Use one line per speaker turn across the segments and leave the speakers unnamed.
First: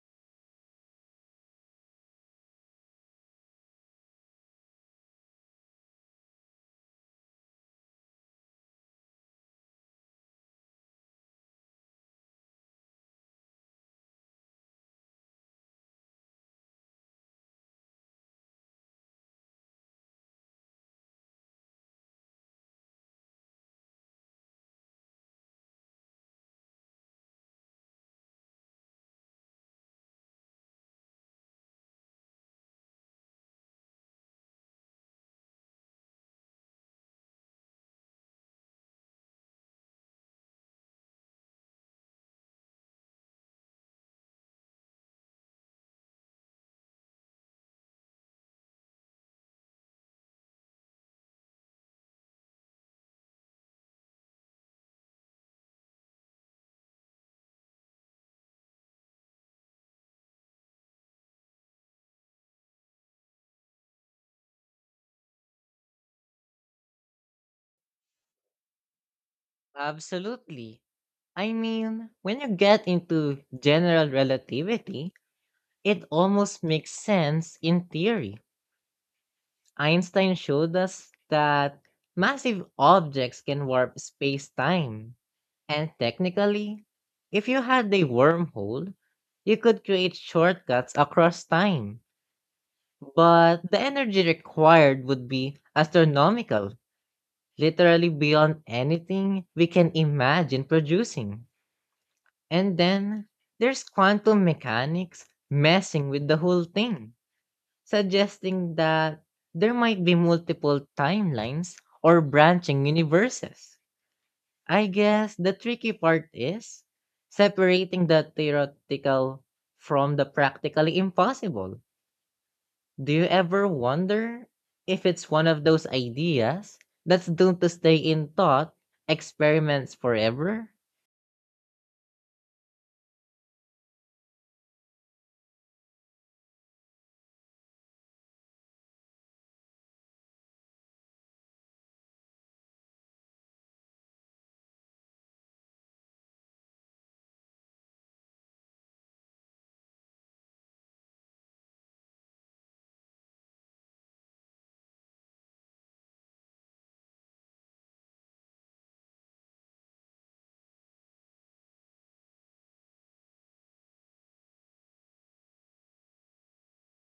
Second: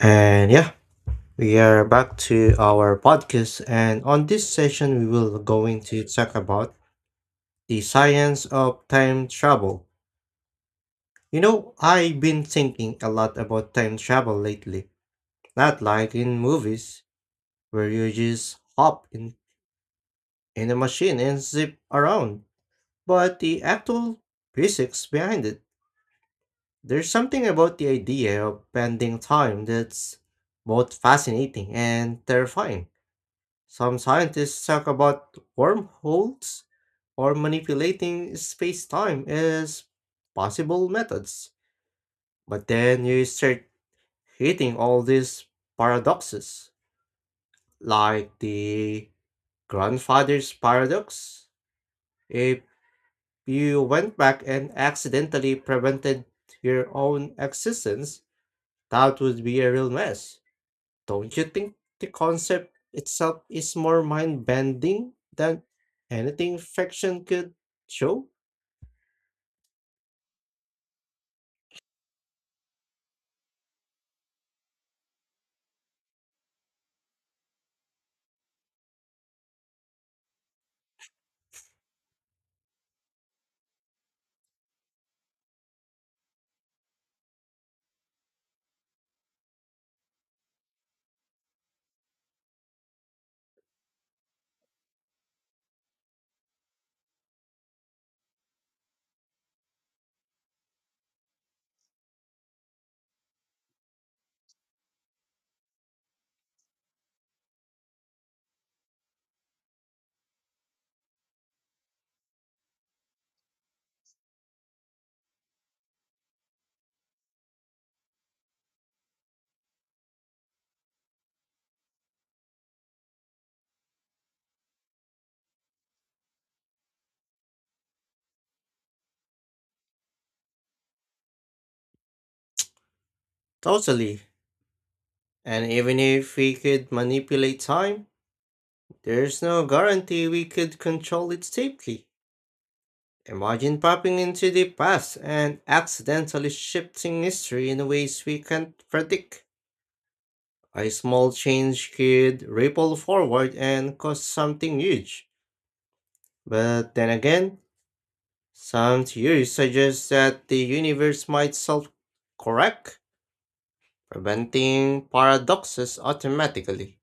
And yeah, we are back to our podcast. And on this session, we will going to talk about the science of time travel. You know, I've been thinking a lot about time travel lately. Not like in movies where you just hop in a machine and zip around, but the actual physics behind it. There's something about the idea of bending time that's both fascinating and terrifying. Some scientists talk about wormholes or manipulating space-time as possible methods. But then you start hitting all these paradoxes, like the grandfather's paradox. If you went back and accidentally prevented your own existence, that would be a real mess. Don't you think the concept itself is more mind bending than anything fiction could show?
Absolutely. I mean, when you get into general relativity, it almost makes sense in theory. Einstein showed us that massive objects can warp space time. And technically, if you had a wormhole, you could create shortcuts across time. But the energy required would be astronomical, literally beyond anything we can imagine producing. And then there's quantum mechanics messing with the whole thing, suggesting that there might be multiple timelines or branching universes. I guess the tricky part is separating the theoretical from the practically impossible. Do you ever wonder if it's one of those ideas that's doomed to stay in thought experiments forever?
Totally. And even if we could manipulate time, there's no guarantee we could control it safely. Imagine popping into the past and accidentally shifting history in ways we can't predict. A small change could ripple forward and cause something huge. But then again, some theories suggest that the universe might self correct, preventing paradoxes automatically.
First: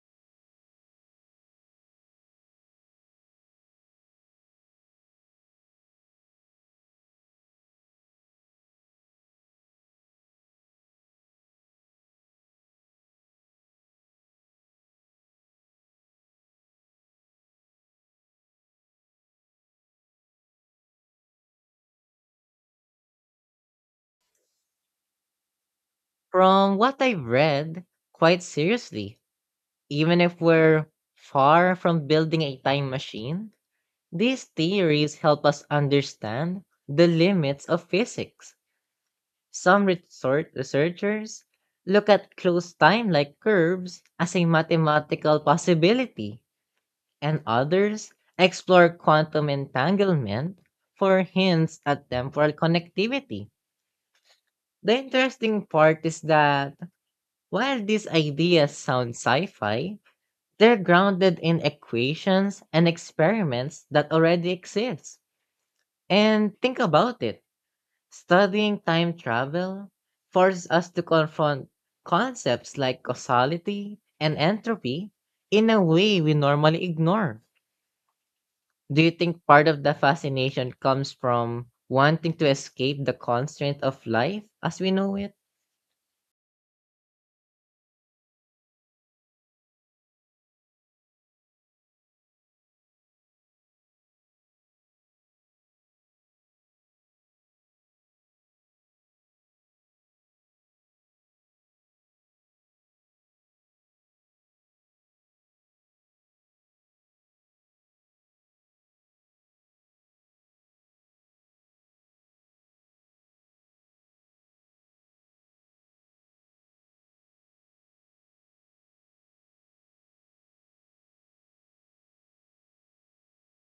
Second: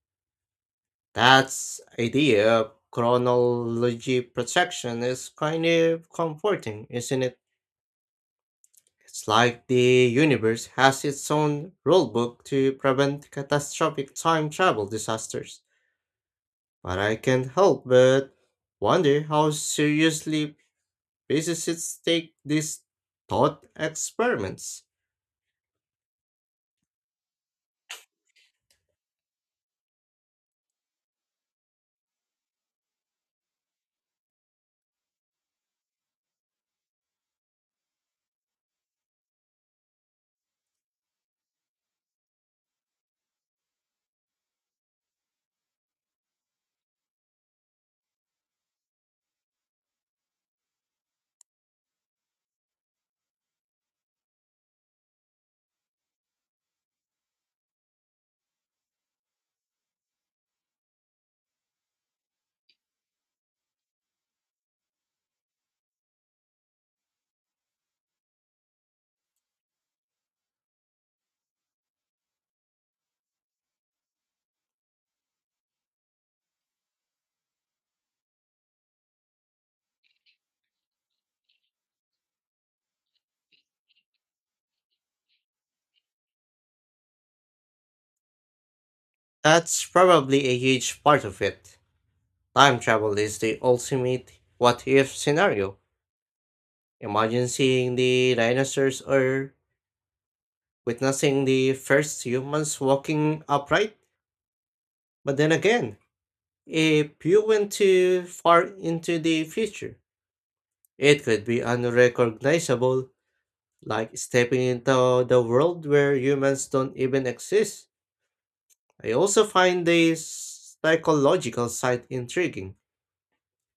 That idea of chronology protection is kind of comforting, isn't it? It's like the universe has its own rulebook to prevent catastrophic time travel disasters. But I can't help but wonder how seriously physicists take these thought experiments.
From what I've read, quite seriously, even if we're far from building a time machine, these theories help us understand the limits of physics. Some resort researchers look at closed time-like curves as a mathematical possibility, and others explore quantum entanglement for hints at temporal connectivity. The interesting part is that while these ideas sound sci fi, they're grounded in equations and experiments that already exist. And think about it, studying time travel forces us to confront concepts like causality and entropy in a way we normally ignore. Do you think part of the fascination comes from wanting to escape the constraint of life as we know it?
That's probably a huge part of it. Time travel is the ultimate what if scenario. Imagine seeing the dinosaurs or witnessing the first humans walking upright. But then again, if you went too far into the future, it could be unrecognizable, like stepping into the world where humans don't even exist. I also find the psychological side intriguing.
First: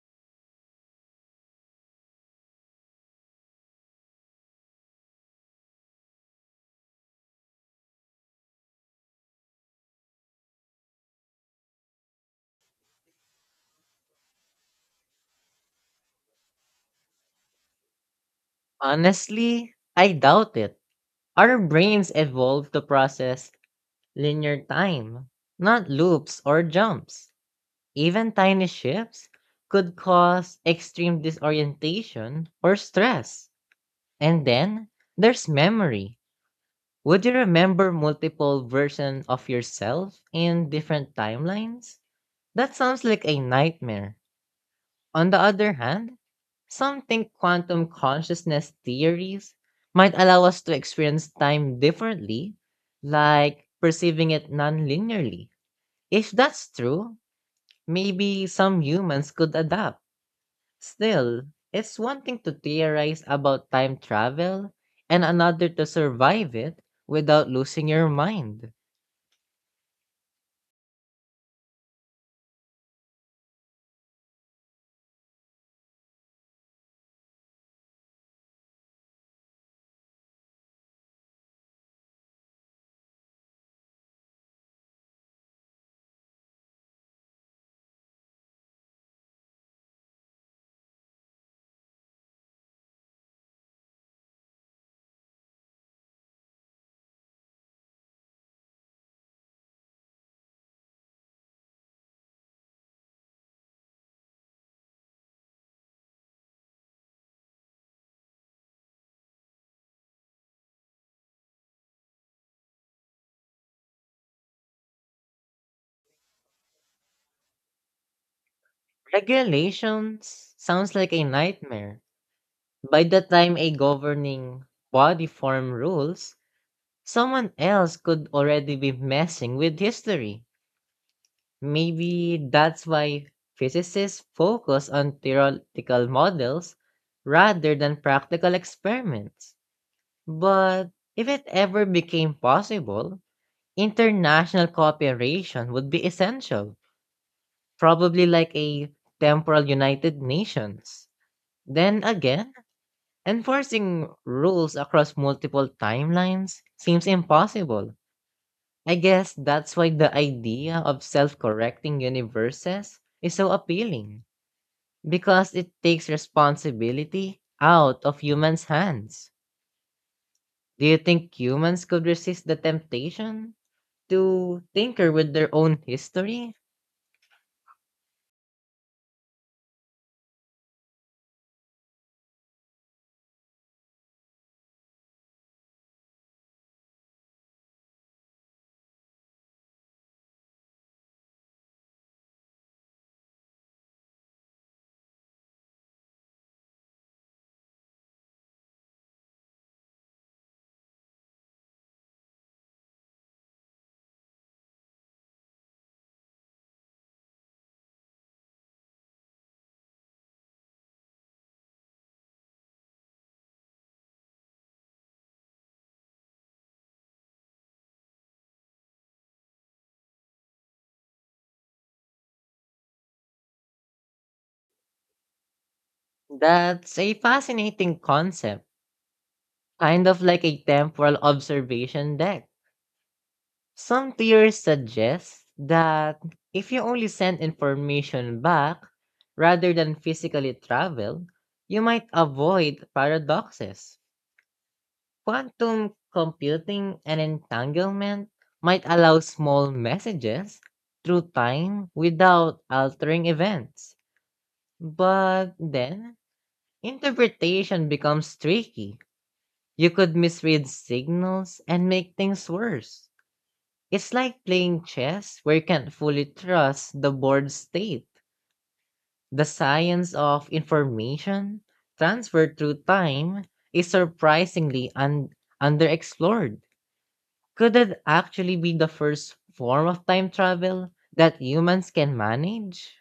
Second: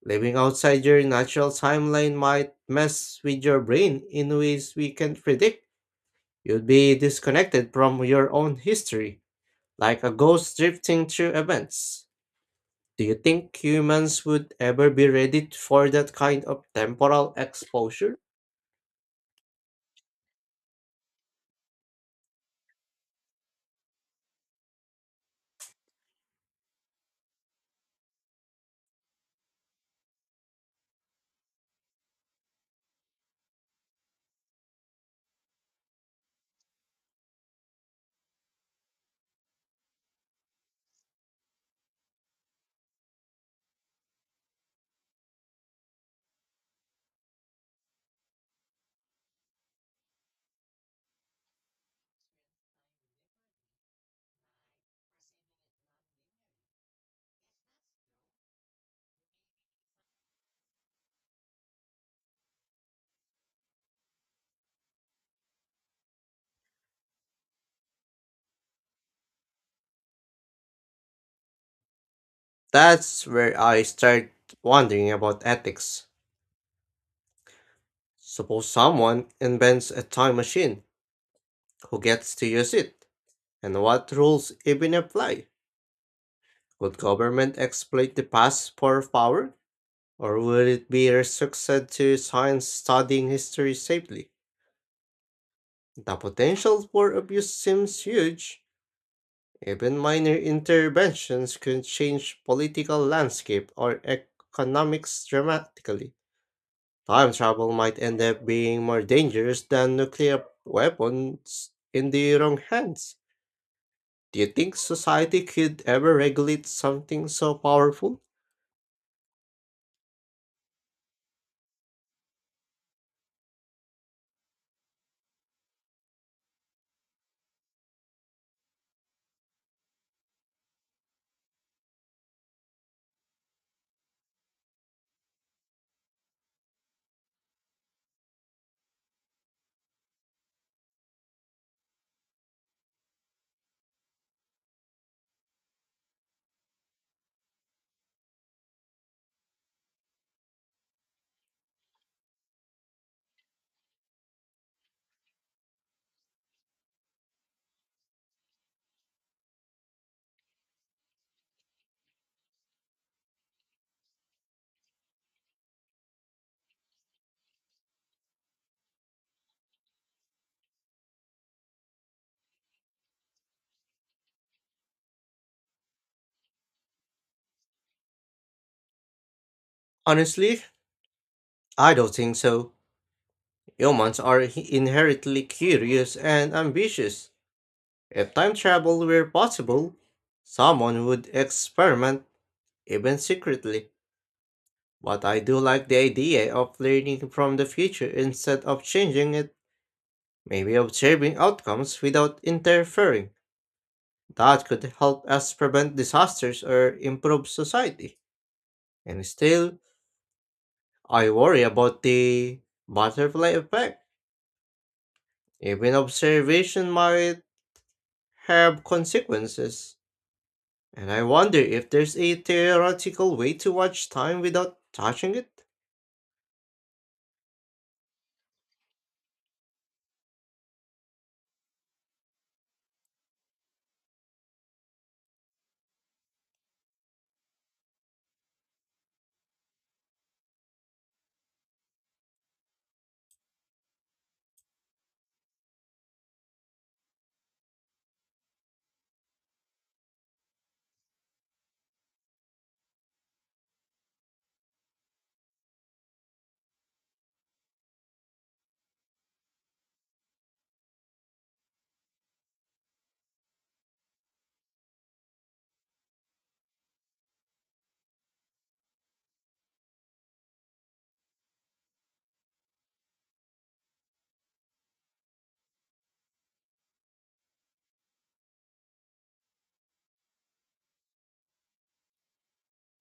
Living outside your natural timeline might mess with your brain in ways we can't predict. You'd be disconnected from your own history, like a ghost drifting through events. Do you think humans would ever be ready for that kind of temporal exposure?
Honestly, I doubt it. Our brains evolved to process linear time, not loops or jumps. Even tiny shifts could cause extreme disorientation or stress. And then there's memory. Would you remember multiple versions of yourself in different timelines? That sounds like a nightmare. On the other hand, some think quantum consciousness theories might allow us to experience time differently, like perceiving it non linearly. If that's true, maybe some humans could adapt. Still, it's one thing to theorize about time travel and another to survive it without losing your mind.
That's where I start wondering about ethics. Suppose someone invents a time machine, who gets to use it, and what rules even apply? Would government exploit the past for power? Or would it be restricted to science studying history safely? The potential for abuse seems huge. Even minor interventions could change political landscape or economics dramatically. Time travel might end up being more dangerous than nuclear weapons in the wrong hands. Do you think society could ever regulate something so powerful?
Regulations sounds like a nightmare. By the time a governing body form rules, someone else could already be messing with history. Maybe that's why physicists focus on theoretical models rather than practical experiments. But if it ever became possible, international cooperation would be essential, probably like a temporal United Nations. Then again, enforcing rules across multiple timelines seems impossible. I guess that's why the idea of self correcting universes is so appealing. Because it takes responsibility out of humans' hands. Do you think humans could resist the temptation to tinker with their own history?
Honestly, I don't think so. Humans are inherently curious and ambitious. If time travel were possible, someone would experiment, even secretly. But I do like the idea of learning from the future instead of changing it, maybe observing outcomes without interfering. That could help us prevent disasters or improve society. And still, I worry about the butterfly effect. Even observation might have consequences. And I wonder if there's a theoretical way to watch time without touching it?
That's a fascinating concept, kind of like a temporal observation deck. Some theories suggest that if you only send information back rather than physically travel, you might avoid paradoxes. Quantum computing and entanglement might allow small messages through time without altering events. But then, interpretation becomes tricky. You could misread signals and make things worse. It's like playing chess where you can't fully trust the board state. The science of information transfer through time is surprisingly underexplored. Could it actually be the first form of time travel that humans can manage?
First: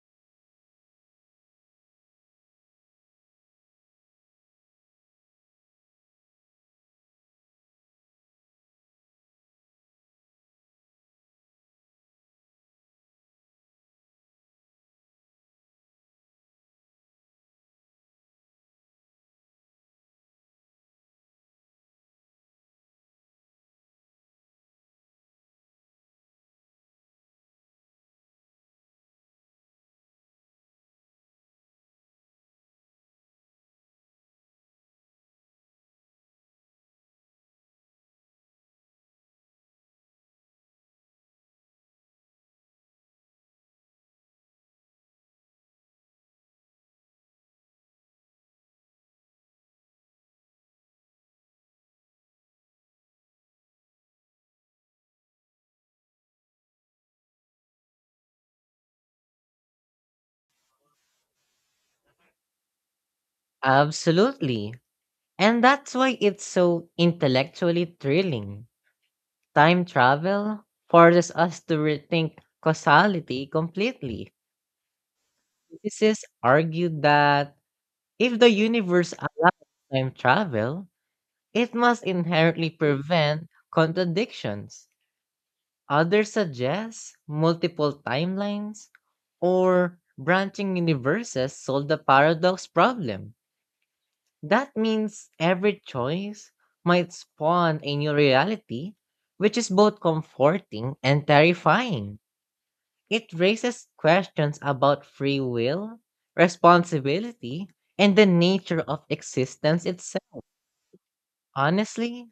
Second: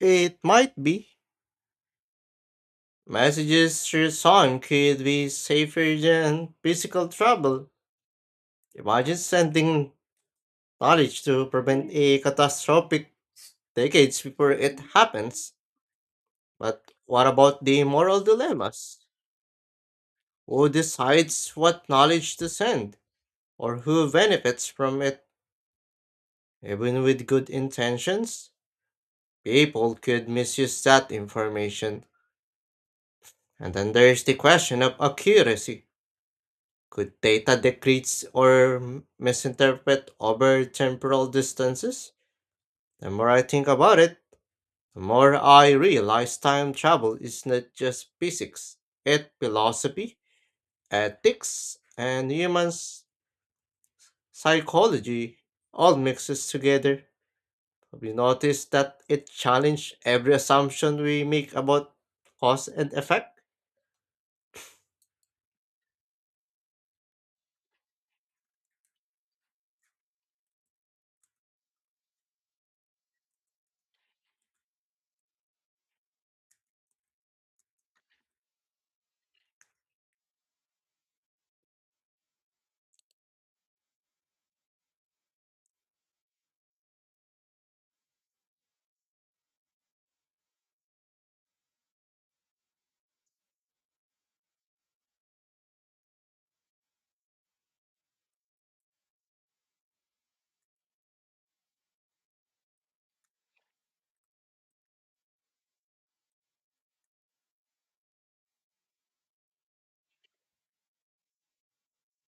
It might be. Messages through song could be safer than physical travel. Imagine sending knowledge to prevent a catastrophic decades before it happens. But what about the moral dilemmas? Who decides what knowledge to send? Or who benefits from it? Even with good intentions, people could misuse that information. And then there's the question of accuracy. Could data decrease or misinterpret over temporal distances? The more I think about it, the more I realize time travel is not just physics, it's philosophy, ethics, and psychology all mixes together. Have you noticed that it challenges every assumption we make about cause and effect?
Absolutely. And that's why it's so intellectually thrilling. Time travel forces us to rethink causality completely. Physicists argued that if the universe had time travel, it must inherently prevent contradictions. Others suggest multiple timelines or branching universes solve the paradox problem. That means every choice might spawn a new reality, which is both comforting and terrifying. It raises questions about free will, responsibility, and the nature of existence itself. Honestly,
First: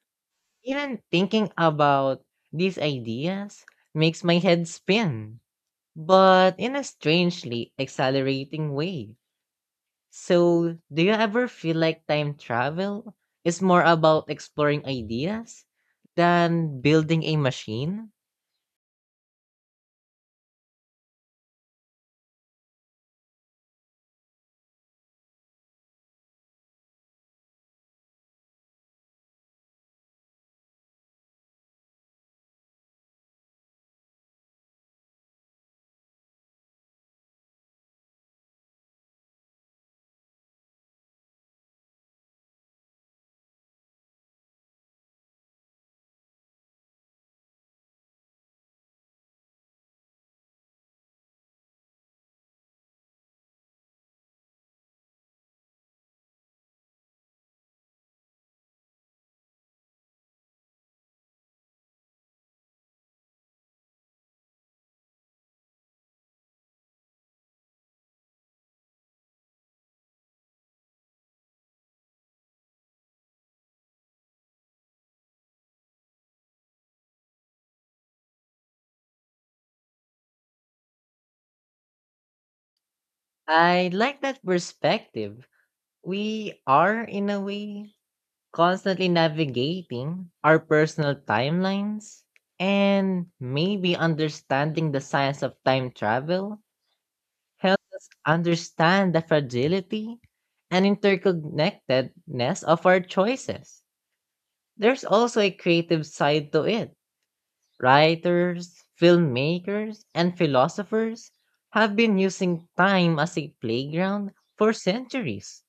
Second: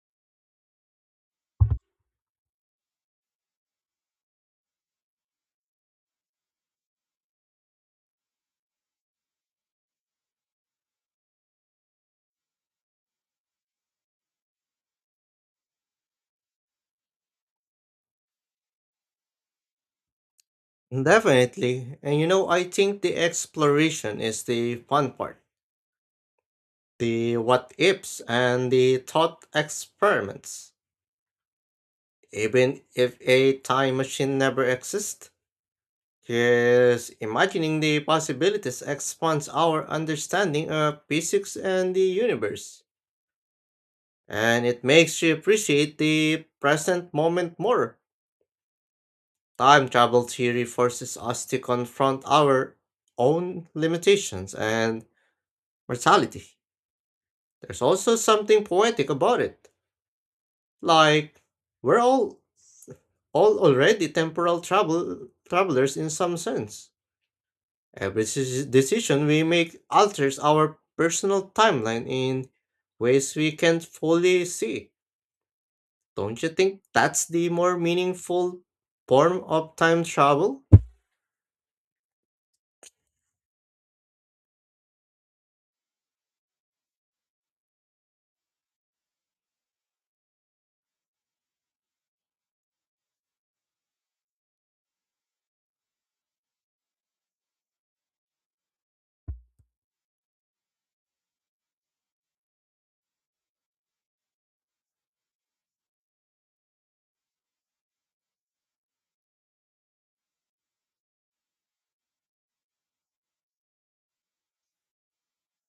even thinking about these ideas makes my head spin but in a strangely accelerating way. So, do you ever feel like time travel is more about exploring ideas than building a machine?
Definitely. And you know, I think the exploration is the fun part. The what ifs and the thought experiments. Even if a time machine never exists, just imagining the possibilities expands our understanding of physics and the universe. And it makes you appreciate the present moment more. Time travel theory forces us to confront our own limitations and mortality. There's also something poetic about it. Like, we're all already temporal travelers in some sense. Every decision we make alters our personal timeline in ways we can't fully see. Don't you think that's the more meaningful form of time travel?
I like that perspective. We are, in a way, constantly navigating our personal timelines, and maybe understanding the science of time travel helps us understand the fragility and interconnectedness of our choices. There's also a creative side to it. Writers, filmmakers, and philosophers have been using time as a playground for centuries.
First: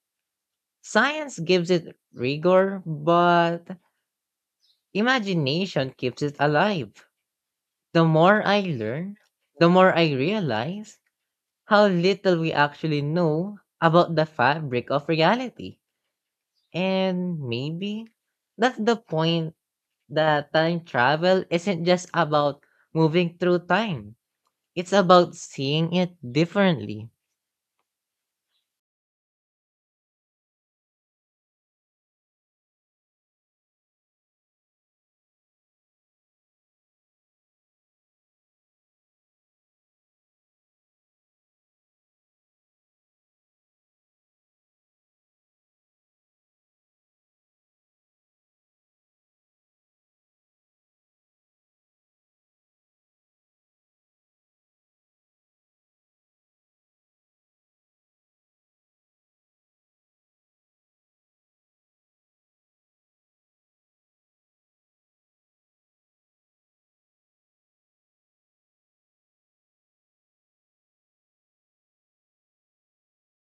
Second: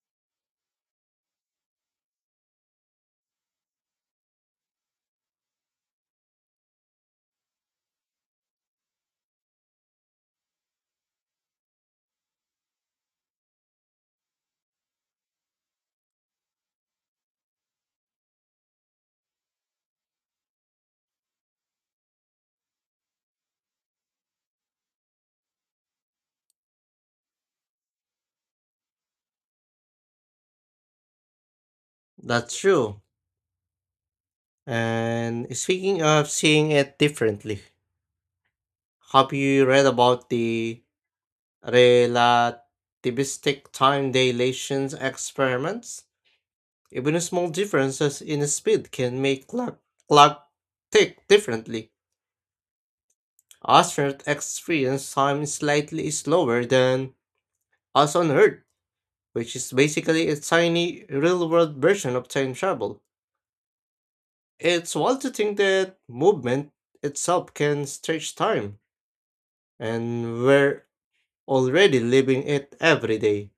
Science gives it rigor, but imagination keeps it alive. The more I learn, the more I realize how little we actually know about the fabric of reality. And maybe that's the point, that time travel isn't just about moving through time, it's about seeing it differently.
That's true. And speaking of seeing it differently, have you read about the relativistic time dilation experiments, even a small differences in speed can make clock tick differently. Astronauts experience time slightly slower than us on Earth, which is basically a tiny real-world version of time travel. It's wild to think that movement itself can stretch time, and we're already living it every day,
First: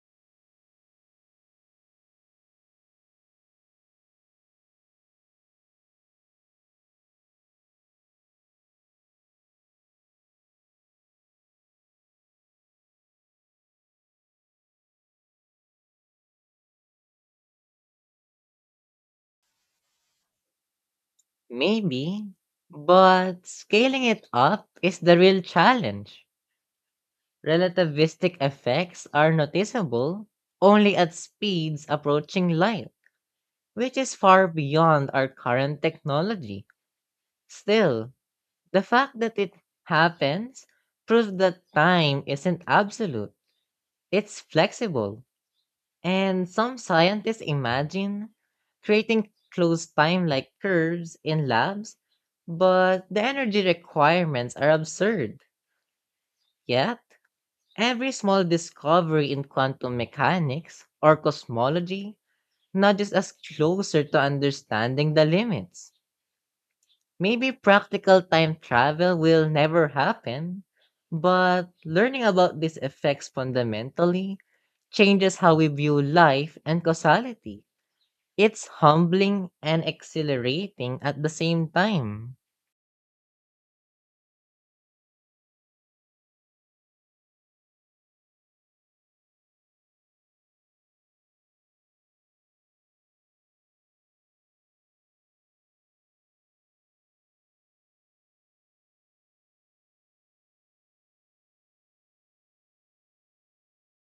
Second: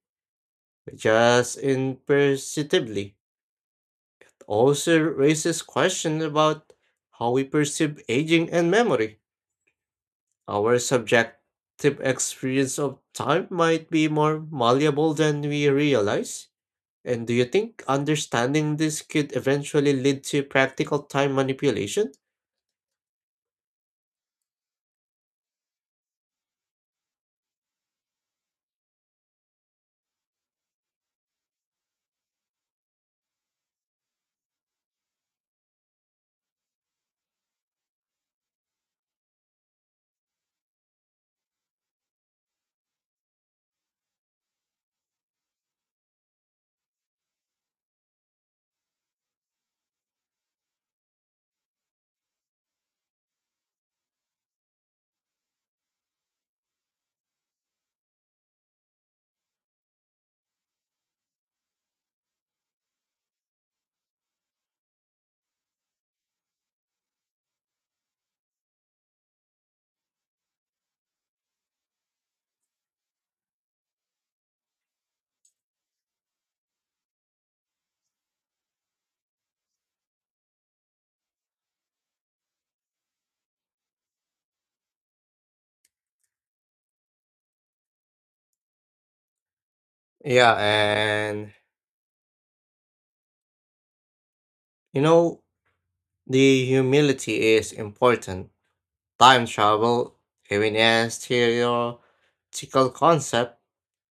just imperceptibly. Also raises questions about how we perceive aging and memory. Our subjective experience of time might be more malleable than we realize. And do you think understanding this could eventually lead to practical time manipulation?
Maybe, but scaling it up is the real challenge. Relativistic effects are noticeable only at speeds approaching light, which is far beyond our current technology. Still, the fact that it happens proves that time isn't absolute, it's flexible. And some scientists imagine creating closed time like curves in labs, but the energy requirements are absurd. Yet, every small discovery in quantum mechanics or cosmology nudges us closer to understanding the limits. Maybe practical time travel will never happen, but learning about these effects fundamentally changes how we view life and causality. It's humbling and exhilarating at the same time.
Yeah, and you know, the humility is important. Time travel, even as theoretical concept,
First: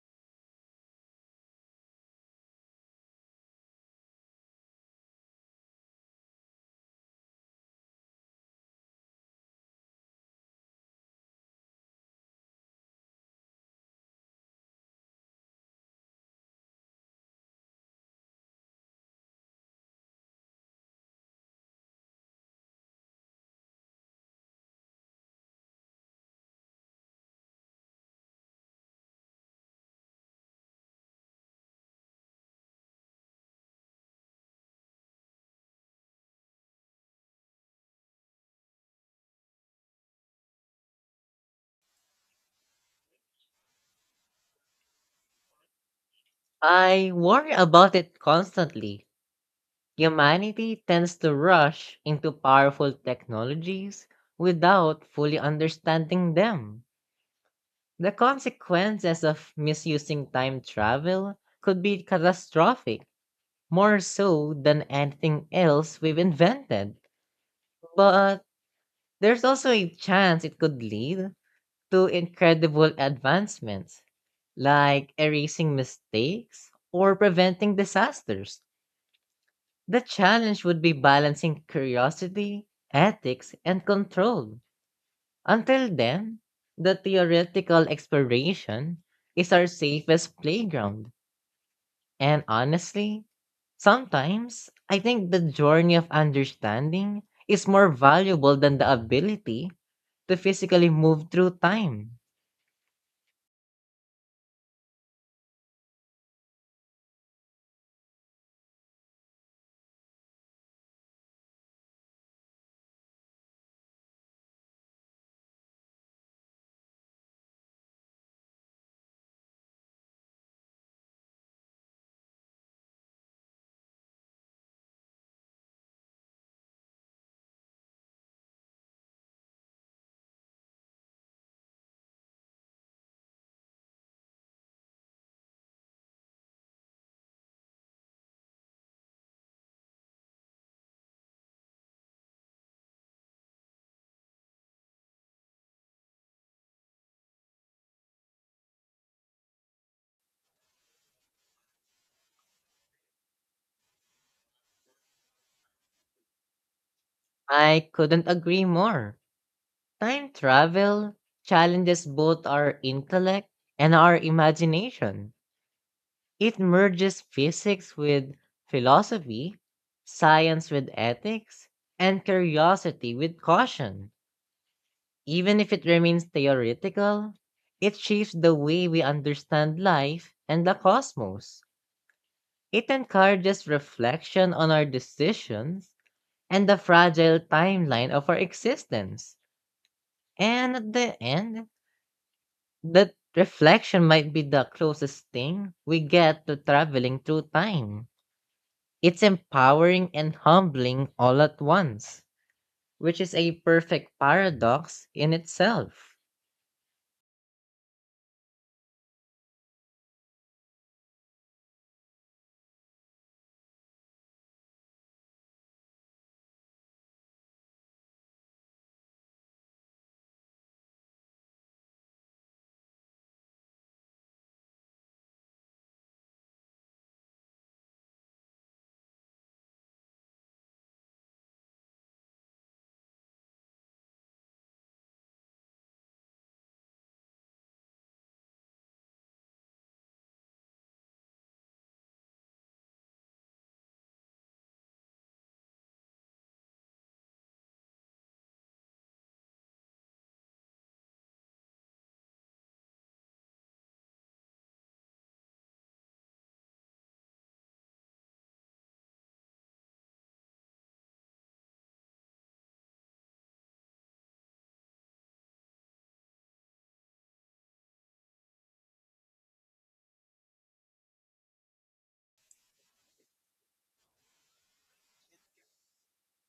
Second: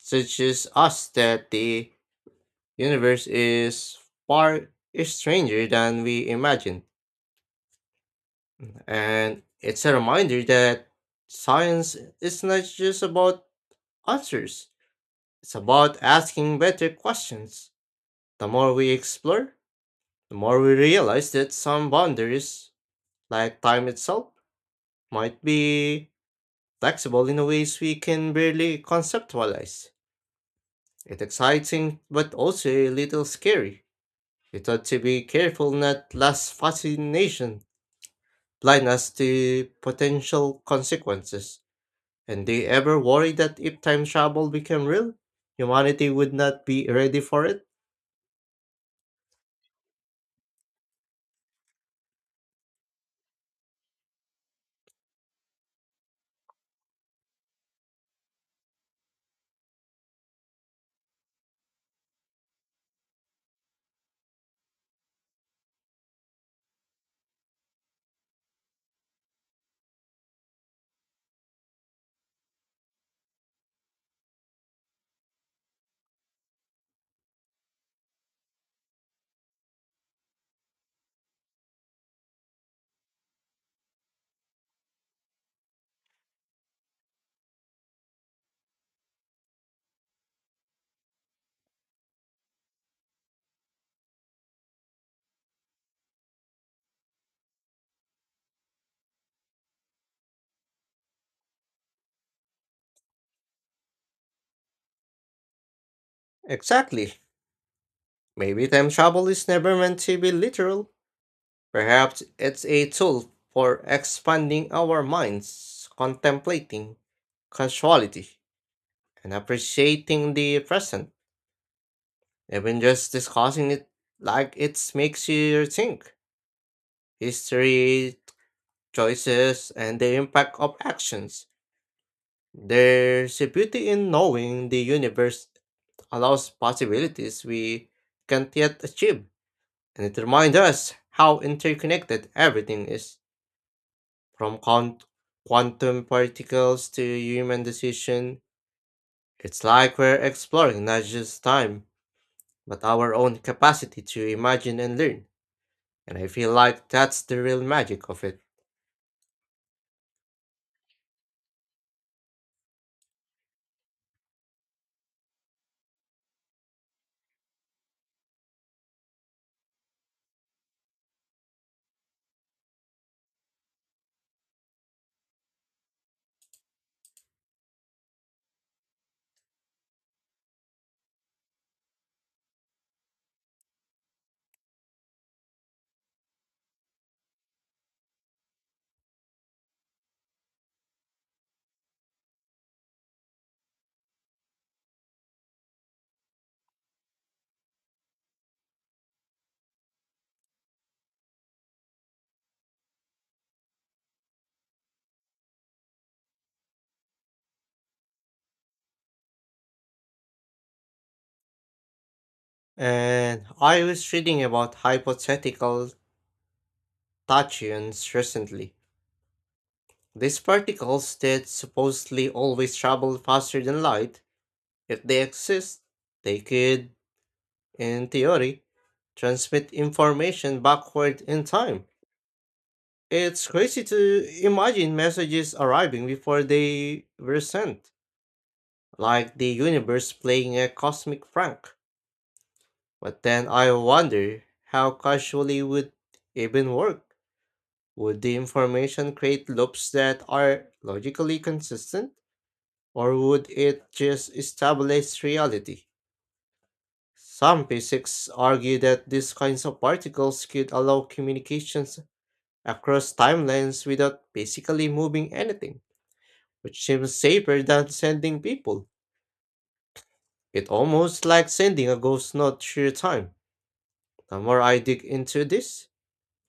teaches us that the universe is far stranger than we imagine. And it's a reminder that science is not just about answers, it's about asking better questions. The more we explore, the more we realize that some boundaries, like time itself, might be flexible in ways we can barely conceptualize. It's exciting, but also a little scary. It ought to be careful not last fascination blind us to potential consequences. And do you ever worry that if time travel became real, humanity would not be
I
ready for
worry
it?
about it constantly. Humanity tends to rush into powerful technologies without fully understanding them. The consequences of misusing time travel could be catastrophic, more so than anything else we've invented. But there's also a chance it could lead to incredible advancements, like erasing mistakes or preventing disasters. The challenge would be balancing curiosity, ethics, and control. Until then, the theoretical exploration is our safest playground. And honestly, sometimes I think the journey of understanding is more valuable than the ability to physically move through time.
Exactly. Maybe time travel is never meant to be literal. Perhaps it's a tool for expanding our minds, contemplating causality, and appreciating the present. Even just discussing it like it makes you think. History, choices, and the impact of actions. There's a beauty in knowing the universe allows possibilities we can't yet achieve, and it reminds us how interconnected everything is. From quantum particles to human decision, it's like we're exploring not just time, but our own capacity to imagine and learn. And I feel like that's the real
I
magic of
couldn't
it.
agree more. Time travel challenges both our intellect and our imagination. It merges physics with philosophy, science with ethics, and curiosity with caution. Even if it remains theoretical, it shapes the way we understand life and the cosmos. It encourages reflection on our decisions and the fragile timeline of our existence. And at the end, that reflection might be the closest thing we get to traveling through time. It's empowering and humbling all at once, which is a perfect paradox in itself.
And I was reading about hypothetical tachyons recently. These particles that supposedly always travel faster than light, if they exist, they could, in theory, transmit information backward in time. It's crazy to imagine messages arriving before they were sent, like the universe playing a cosmic prank. But then I wonder how casually would even work? Would the information create loops that are logically consistent, or would it just establish reality? Some physicists argue that these kinds of particles could allow communications across timelines without basically moving anything, which seems safer than sending people. It almost like sending a ghost note through time. The more I dig into this,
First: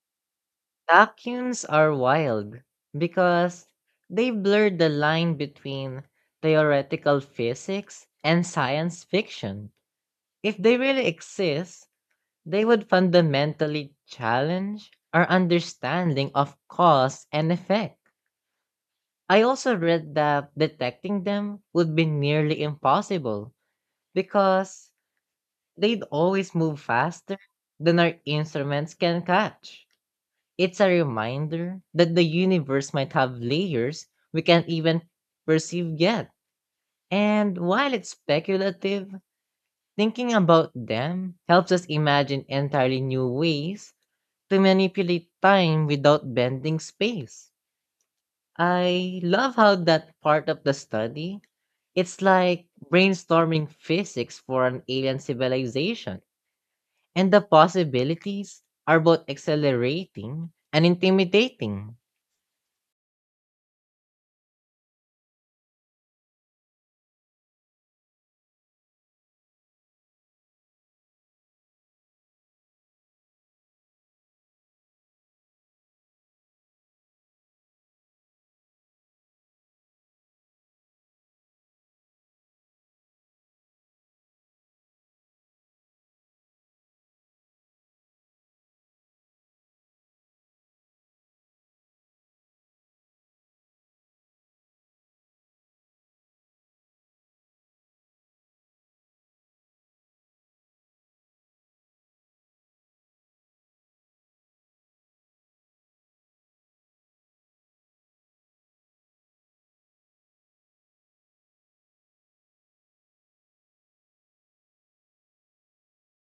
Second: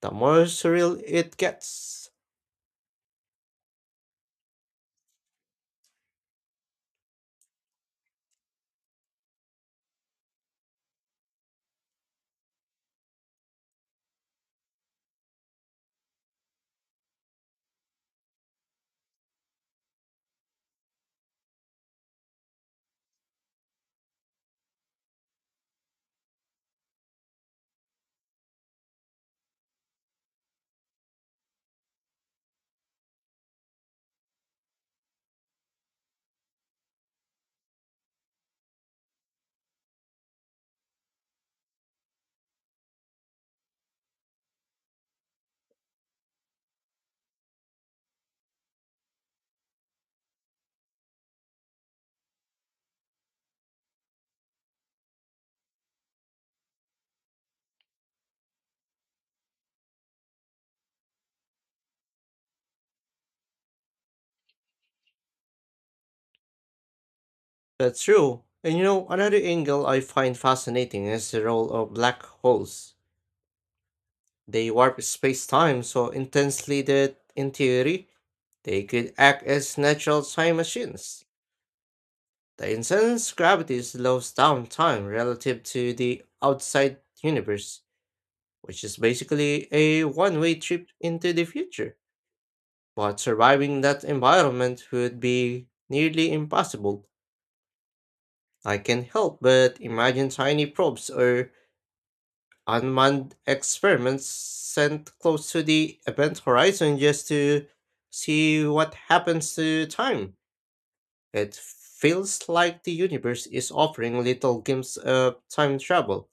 the more surreal it
Vacuums are
gets.
wild because they blur the line between theoretical physics and science fiction. If they really exist, they would fundamentally challenge our understanding of cause and effect. I also read that detecting them would be nearly impossible because they'd always move faster than our instruments can catch. It's a reminder that the universe might have layers we can't even perceive yet. And while it's speculative, thinking about them helps us imagine entirely new ways to manipulate time without bending space. I love how that part of the study, it's like brainstorming physics for an alien civilization. And the possibilities are both accelerating and intimidating.
That's true. And you know, another angle I find fascinating is the role of black holes. They warp space time so intensely that, in theory, they could act as natural time machines. The intense gravity slows down time relative to the outside universe, which is basically a one way trip into the future. But surviving that environment would be nearly impossible. I can help but imagine tiny probes or unmanned experiments sent close to the event horizon just to see what happens to time. It feels like the universe is offering little glimpses of time travel,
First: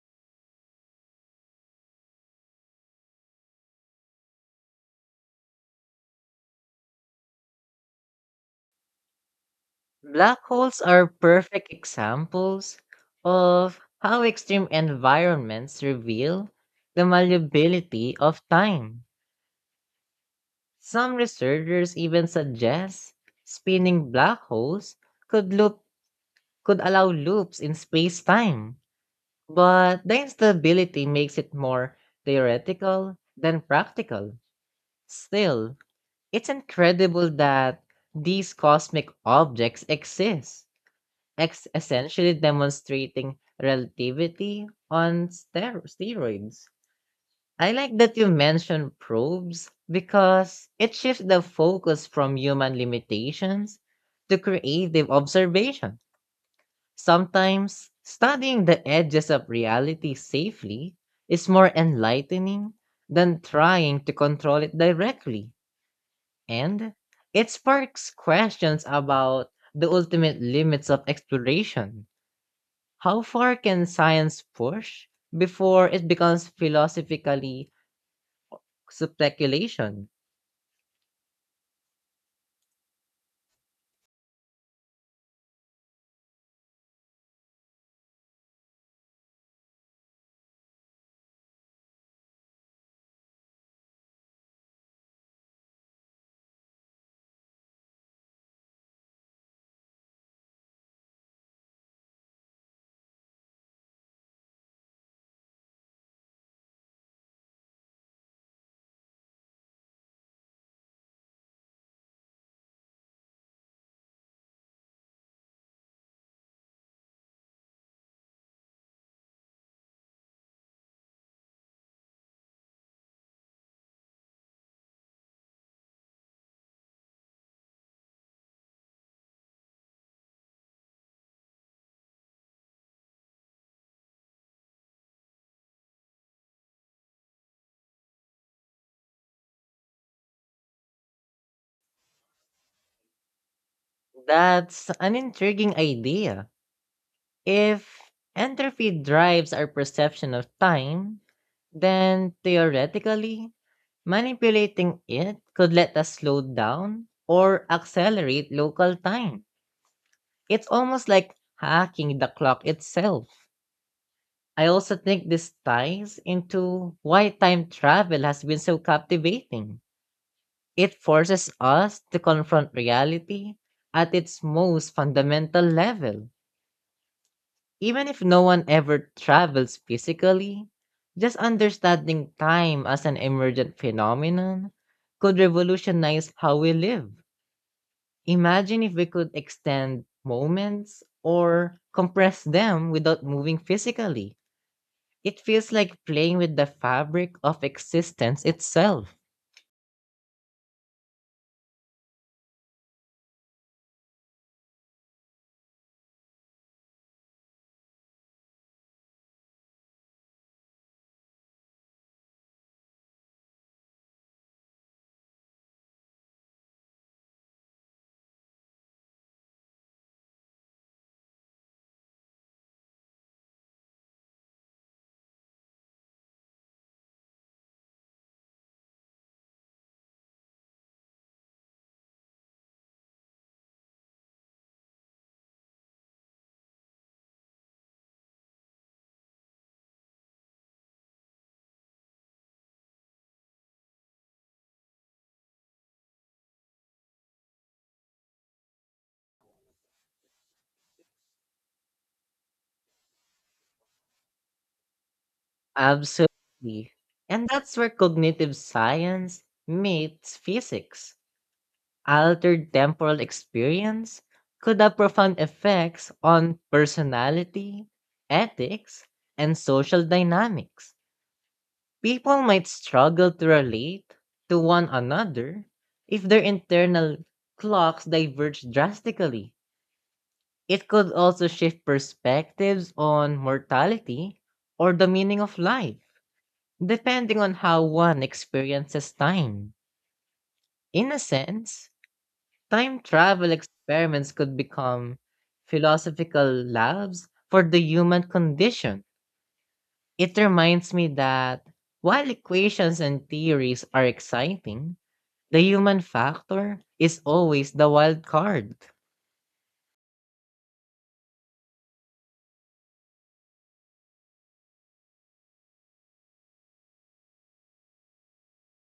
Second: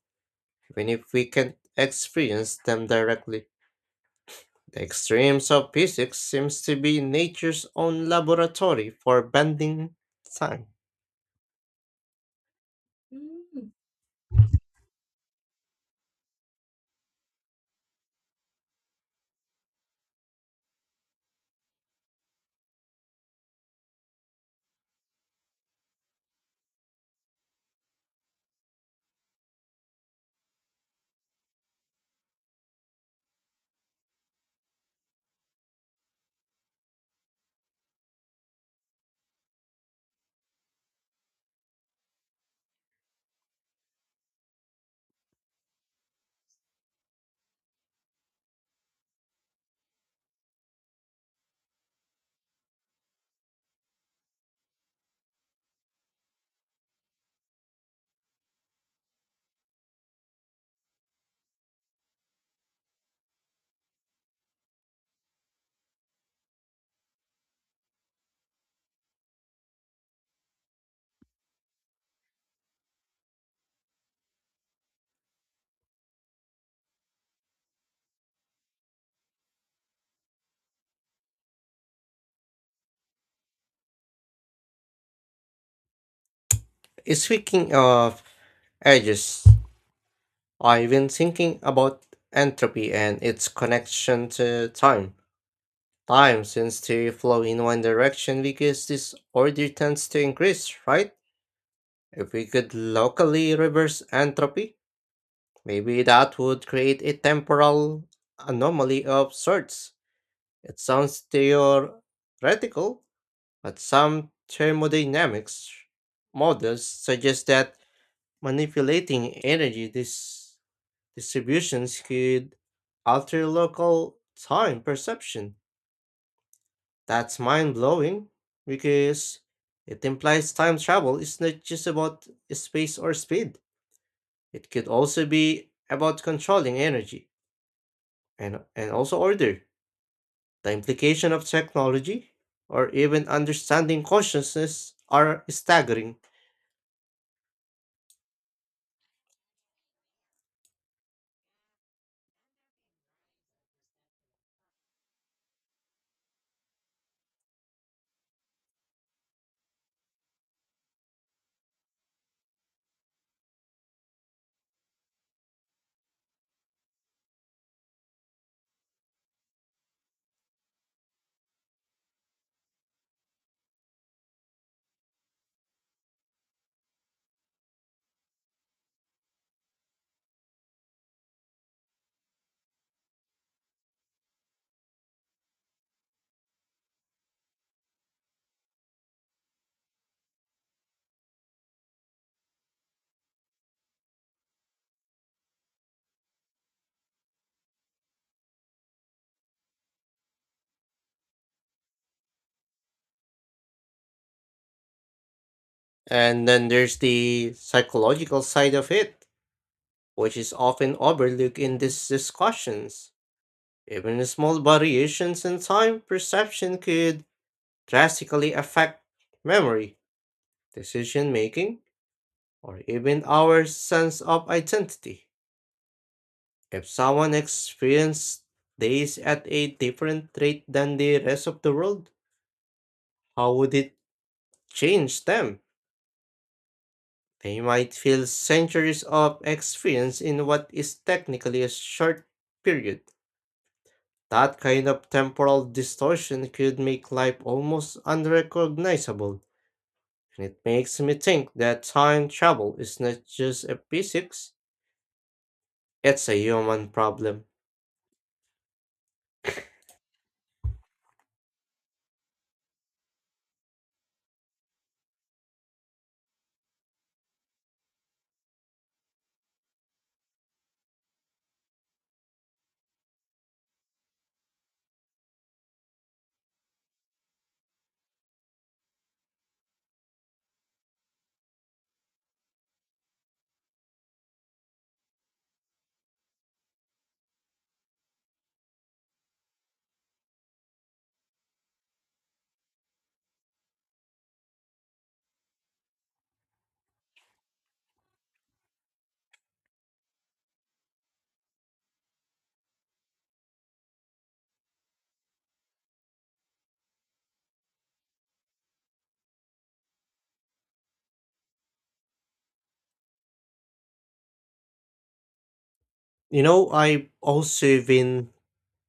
even if we can't experience them directly. The extremes of physics seems to be nature's own laboratory for bending
Black
time.
holes are perfect examples of how extreme environments reveal the malleability of time. Some researchers even suggest spinning black holes could loop could allow loops in space-time, but the instability makes it more theoretical than practical. Still, it's incredible that these cosmic objects exist, Ex essentially demonstrating relativity on steroids. I like that you mentioned probes because it shifts the focus from human limitations to creative observation. Sometimes studying the edges of reality safely is more enlightening than trying to control it directly. And it sparks questions about the ultimate limits of exploration. How far can science push before it becomes philosophically speculation?
Speaking of edges, I've been thinking about entropy and its connection to time. Time seems to flow in one direction because this order tends to increase, right? If we could locally reverse entropy, maybe that would create a temporal anomaly of sorts. It sounds theoretical, but some thermodynamics models suggest that manipulating energy this distributions could alter local time perception. That's mind blowing because it implies time travel is not just about space or speed. It could also be about controlling energy and also order. The implication of technology or even understanding
That's
consciousness
an
are
intriguing
staggering.
idea. If entropy drives our perception of time, then theoretically, manipulating it could let us slow down or accelerate local time. It's almost like hacking the clock itself. I also think this ties into why time travel has been so captivating. It forces us to confront reality at its most fundamental level. Even if no one ever travels physically, just understanding time as an emergent phenomenon could revolutionize how we live. Imagine if we could extend moments or compress them without moving physically. It feels like playing with the fabric of existence itself.
And then there's the psychological side of it, which is often overlooked in these discussions. Even small variations in time perception could drastically affect memory, decision making, or even our sense of identity. If someone experienced days at a different rate than the rest of the world, how would it change them? They might feel centuries of experience in what is technically a short period. That kind of temporal distortion could make life almost unrecognizable and it makes me think that time travel is not just a physics, it's a human
Absolutely.
problem.
And that's where cognitive science meets physics. Altered temporal experience could have profound effects on personality, ethics, and social dynamics. People might struggle to relate to one another if their internal clocks diverge drastically. It could also shift perspectives on mortality or the meaning of life, depending on how one experiences time. In a sense, time travel experiments could become philosophical labs for the human condition. It reminds me that while equations and theories are exciting, the human factor is always the wild card.
You know, I've also been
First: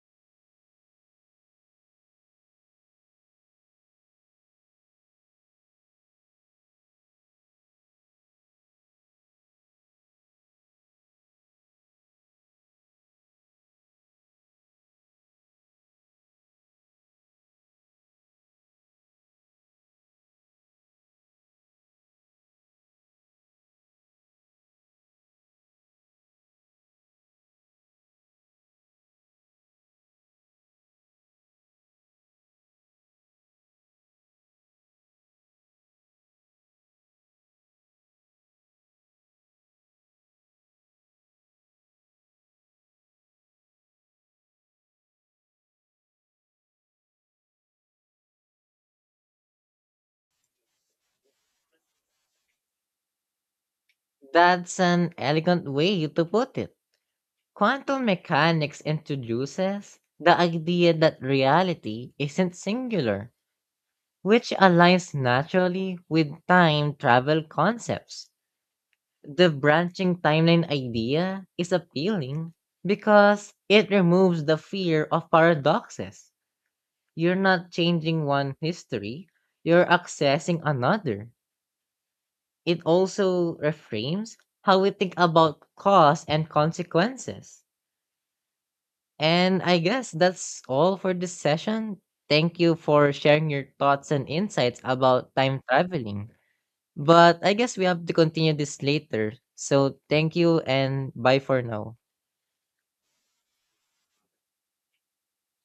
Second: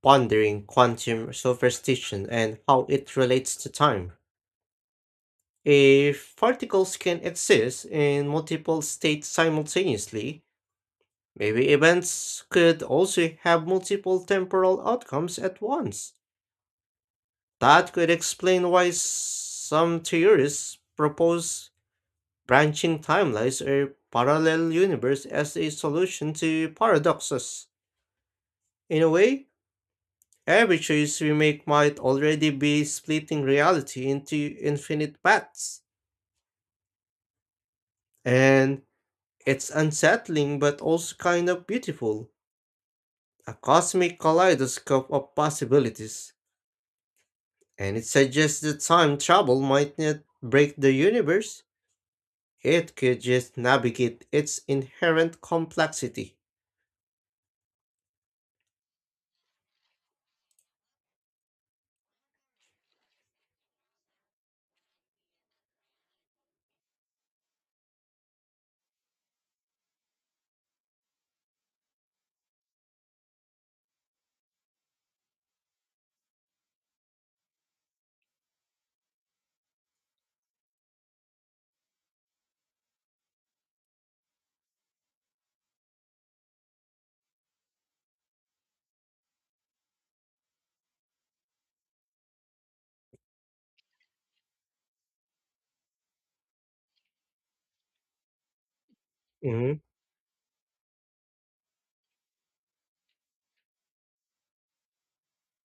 pondering quantum superstition and how it relates to time. If particles can exist in multiple states simultaneously, maybe events could also have multiple temporal outcomes at once. That could explain why some theories propose branching timelines or parallel universe as a solution to paradoxes. In a way, every choice we make might already be splitting reality into infinite paths. And it's unsettling but also kind of beautiful. A cosmic kaleidoscope of possibilities. And it suggests that time travel might not break the universe, it could just navigate its
That's an
inherent
elegant way to
complexity.
put it. Quantum mechanics introduces the idea that reality isn't singular, which aligns naturally with time travel concepts. The branching timeline idea is appealing because it removes the fear of paradoxes. You're not changing one history, you're accessing another. It also reframes how we think about cause and consequences. And I guess that's all for this session. Thank you for sharing your thoughts and insights about time traveling. But I guess we have to continue this later.
Hmm.
So thank you and bye for now.